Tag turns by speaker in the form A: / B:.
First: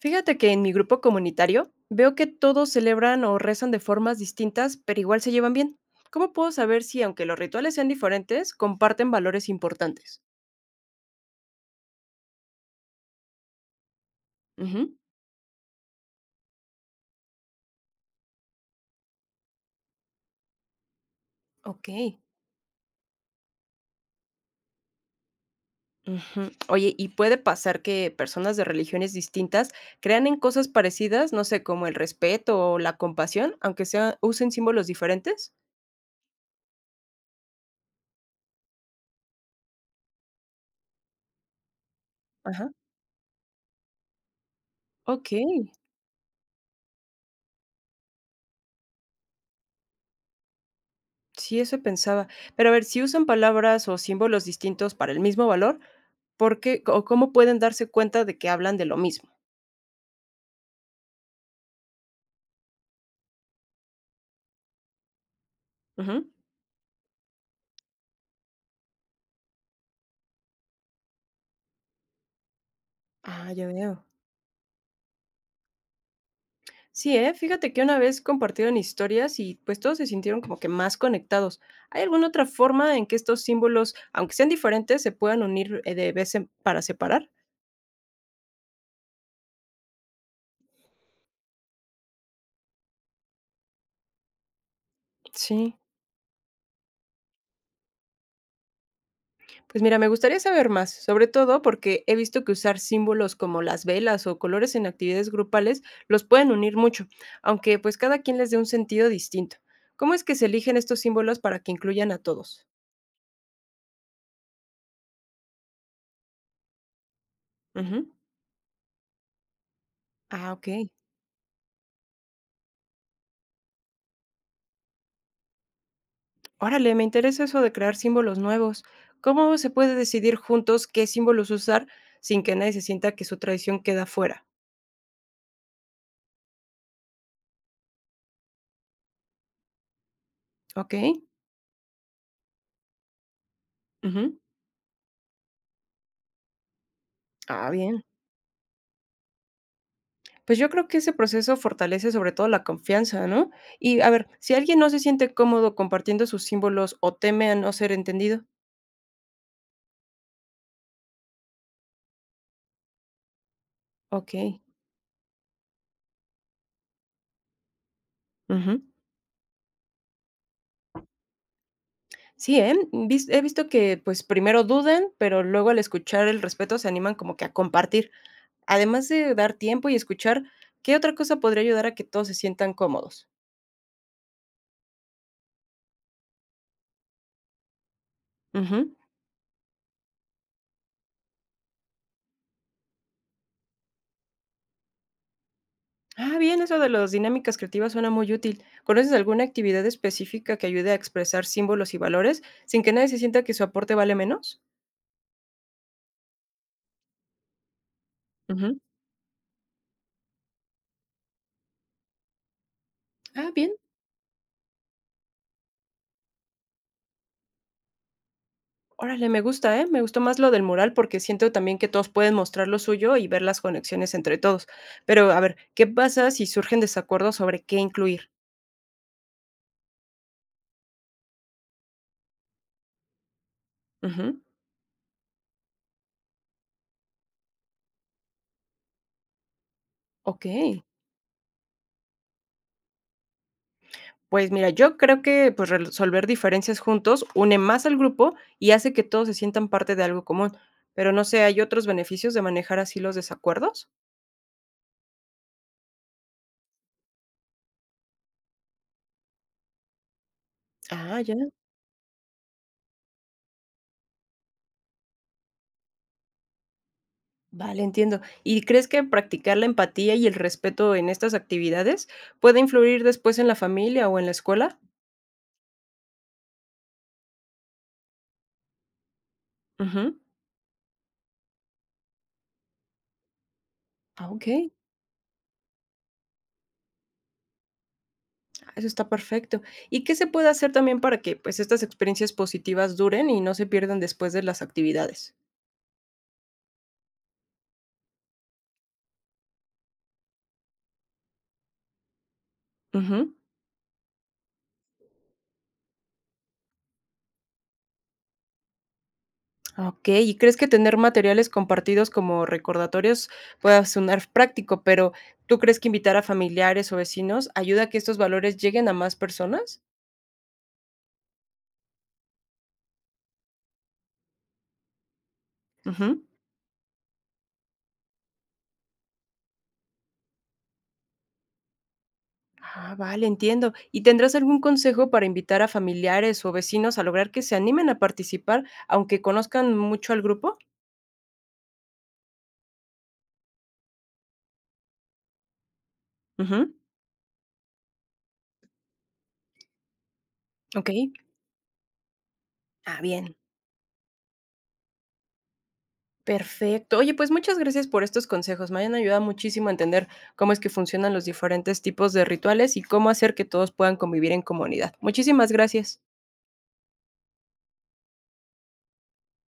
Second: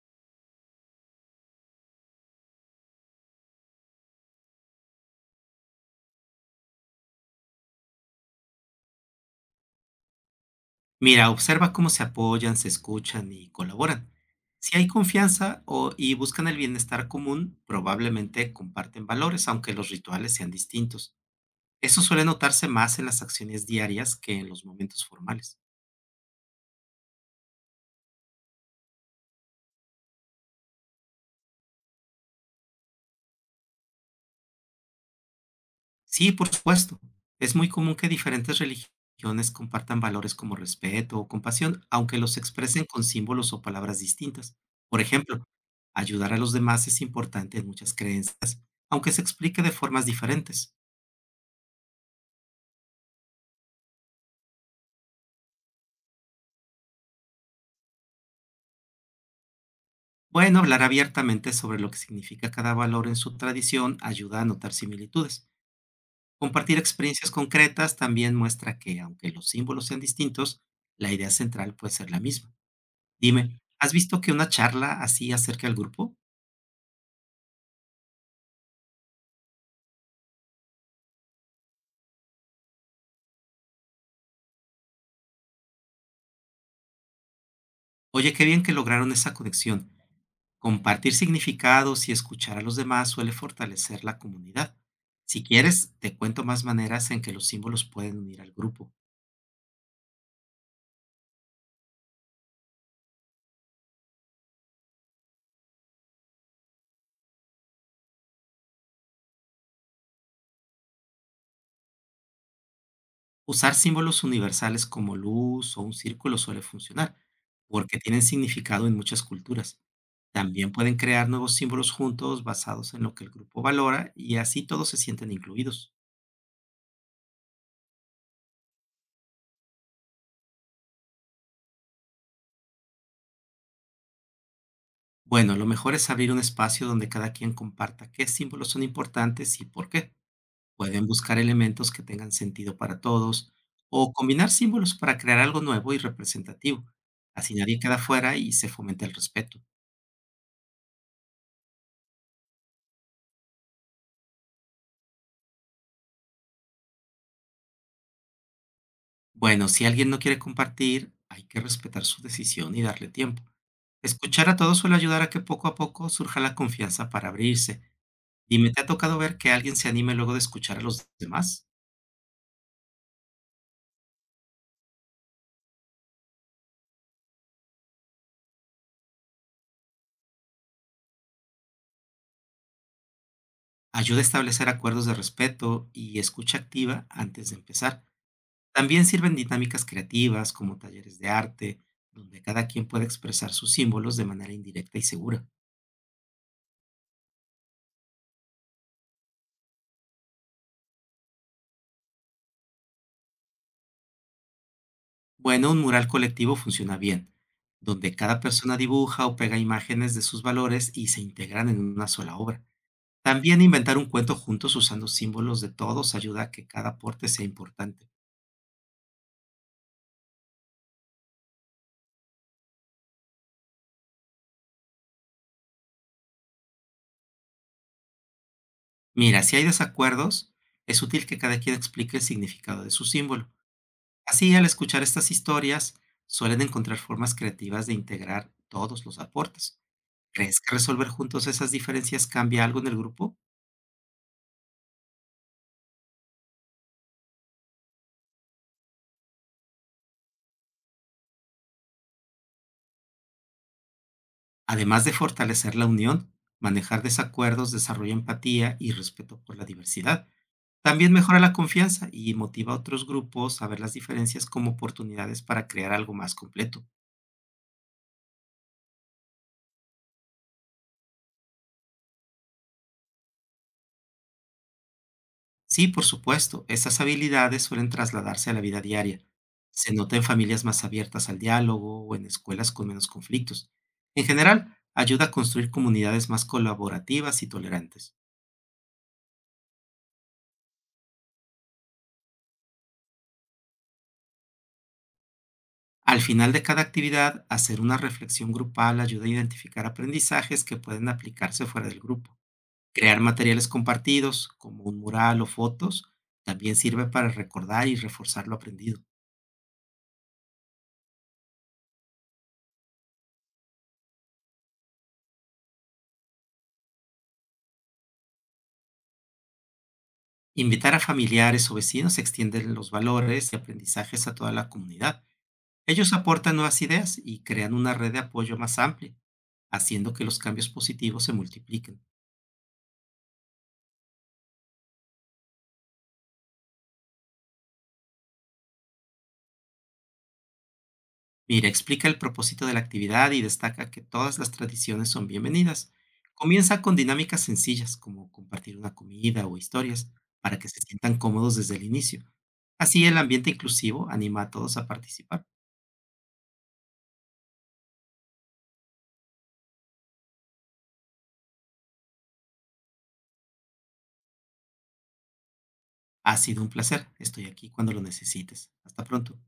A: Fíjate que en mi grupo comunitario veo que todos celebran o rezan de formas distintas, pero igual se llevan bien. ¿Cómo puedo saber si, aunque los rituales sean diferentes, comparten valores importantes?
B: Mira, observa cómo se apoyan, se escuchan y colaboran. Si hay
A: Ujú.
B: confianza o, y buscan el bienestar común, probablemente comparten valores, aunque los rituales sean distintos.
A: Ok.
B: Eso suele notarse más en las acciones diarias que en los momentos formales.
A: Ujú. Oye, ¿y puede pasar que personas de religiones distintas crean en cosas parecidas, no sé, como el respeto o la compasión, aunque sea, usen símbolos diferentes?
B: Sí, por supuesto. Es muy común que diferentes religiones compartan valores como respeto o compasión, aunque los
A: Ajá.
B: expresen con símbolos o palabras distintas. Por
A: Ok,
B: ejemplo, ayudar a los demás es importante en muchas creencias, aunque se explique de formas diferentes.
A: sí, eso pensaba. Pero a ver, si usan palabras o símbolos distintos para el mismo valor, porque ¿o cómo pueden darse cuenta de que hablan de lo mismo?
B: Bueno, hablar abiertamente sobre lo que significa cada valor en su tradición ayuda a notar similitudes.
A: Ujú.
B: Compartir experiencias concretas también muestra que, aunque los símbolos sean distintos, la idea central puede ser la misma.
A: Ah,
B: Dime,
A: ya
B: ¿has
A: veo.
B: visto que una charla así acerca al grupo?
A: Sí, ¿eh? Fíjate que una vez compartieron historias y pues todos se sintieron como que más conectados. ¿Hay alguna otra forma en que estos símbolos, aunque sean diferentes, se puedan unir para separar?
B: Oye, qué bien que lograron esa conexión. Compartir significados y escuchar a los demás suele fortalecer la comunidad. Si
A: Sí,
B: quieres, te cuento más maneras en que los símbolos pueden unir al grupo.
A: pues mira, me gustaría saber más, sobre todo porque he visto que usar símbolos como las velas o colores en actividades grupales los pueden unir mucho, aunque pues cada quien les dé un sentido distinto. ¿Cómo es que se eligen estos símbolos para que incluyan a todos?
B: Usar símbolos universales como luz o un círculo suele funcionar, porque
A: Ujú.
B: tienen significado en muchas culturas.
A: Ah, ok.
B: También pueden crear nuevos símbolos juntos basados en lo que el grupo valora y así todos se sienten incluidos.
A: Órale, me interesa eso de crear símbolos nuevos. ¿Cómo se puede decidir juntos qué símbolos usar sin que nadie se sienta que su tradición queda fuera?
B: Bueno, lo mejor es abrir un espacio donde cada quien comparta qué símbolos son importantes y por qué.
A: ¿Ok?
B: Pueden buscar elementos que tengan sentido para todos o
A: Ujú.
B: combinar símbolos para crear algo nuevo y representativo. Así
A: Ah,
B: nadie queda
A: bien.
B: fuera y se fomenta el respeto.
A: Pues yo creo que ese proceso fortalece sobre todo la confianza, ¿no? Y a ver, si alguien no se siente cómodo compartiendo sus símbolos o teme a no ser entendido,
B: Bueno, si alguien no quiere compartir, hay que respetar su decisión y darle tiempo. Escuchar a
A: ok.
B: todos suele ayudar a que poco a poco surja la confianza para abrirse. Dime, ¿te
A: Ujú.
B: ha tocado ver que alguien se anime luego de escuchar a los demás?
A: Sí, ¿eh? He visto que pues primero dudan, pero luego al escuchar el respeto se animan como que a compartir. Además de dar tiempo y escuchar, ¿qué otra cosa podría ayudar a que todos se sientan cómodos?
B: Ayuda a establecer acuerdos de respeto y escucha activa antes de empezar.
A: Ujú.
B: También sirven dinámicas creativas como talleres de arte, donde cada quien puede expresar sus símbolos de manera indirecta y segura.
A: Ah, bien, eso de las dinámicas creativas suena muy útil. ¿Conoces alguna actividad específica que ayude a expresar símbolos y valores sin que nadie se sienta que su aporte vale menos?
B: Bueno, un mural colectivo funciona bien, donde cada persona
A: Ujú.
B: dibuja o pega imágenes de sus valores y se integran en una sola obra.
A: Ah,
B: También
A: bien.
B: inventar un cuento juntos usando símbolos de todos ayuda a que cada aporte sea importante.
A: Órale, me gusta, ¿eh? Me gustó más lo del mural porque siento también que todos pueden mostrar lo suyo y ver las conexiones entre todos. Pero, a ver, ¿qué pasa si surgen desacuerdos sobre qué incluir?
B: Mira, si hay desacuerdos, es útil que cada quien explique el significado de su símbolo.
A: Ujú.
B: Así, al escuchar estas historias, suelen encontrar formas creativas de integrar todos los aportes.
A: Ok.
B: ¿Crees que resolver juntos esas diferencias cambia algo en el grupo?
A: Pues mira, yo creo que pues resolver diferencias juntos une más al grupo y hace que todos se sientan parte de algo común. Pero no sé, ¿hay otros beneficios de manejar así los desacuerdos?
B: Además de fortalecer la unión, manejar desacuerdos desarrolla empatía y respeto por la diversidad. También
A: Ah, ya.
B: mejora la confianza y motiva a otros grupos a ver las diferencias como oportunidades para crear algo más completo.
A: Vale, entiendo. ¿Y crees que practicar la empatía y el respeto en estas actividades puede influir después en la familia o en la escuela?
B: Sí, por supuesto, estas habilidades suelen trasladarse a la vida diaria. Se nota
A: Ujú.
B: en familias más abiertas al diálogo o en escuelas con menos conflictos. En
A: Ah, ok.
B: general, ayuda a construir comunidades más colaborativas y tolerantes.
A: Ah, eso está perfecto. ¿Y qué se puede hacer también para que pues estas experiencias positivas duren y no se pierdan después de las actividades?
B: Al final de cada actividad, hacer una reflexión grupal ayuda a identificar aprendizajes que pueden aplicarse fuera del grupo. Crear
A: Ujú.
B: materiales compartidos, como un mural o fotos, también sirve para recordar y reforzar lo aprendido.
A: Okey, ¿y crees que tener materiales compartidos como recordatorios pueda sonar práctico, pero tú crees que invitar a familiares o vecinos ayuda a que estos valores lleguen a más personas?
B: Invitar a familiares o vecinos extiende los valores y aprendizajes a toda la comunidad. Ellos
A: Ujú.
B: aportan nuevas ideas y crean una red de apoyo más amplia, haciendo que los cambios positivos se multipliquen.
A: Ah, vale, entiendo. ¿Y tendrás algún consejo para invitar a familiares o vecinos a lograr que se animen a participar, aunque conozcan mucho al grupo?
B: Mira, explica el propósito de la actividad y destaca que todas las tradiciones son bienvenidas.
A: Ujú.
B: Comienza con dinámicas sencillas, como compartir una comida o historias, para que se
A: Okey.
B: sientan cómodos desde el inicio.
A: Ah,
B: Así el
A: bien.
B: ambiente inclusivo anima a todos a participar.
A: Perfecto. Oye, pues muchas gracias por estos consejos. Me han ayudado muchísimo a entender cómo es que funcionan los diferentes tipos de rituales y cómo hacer que todos puedan convivir en comunidad. Muchísimas gracias.
B: Ha sido un placer. Estoy aquí cuando lo necesites. Hasta pronto.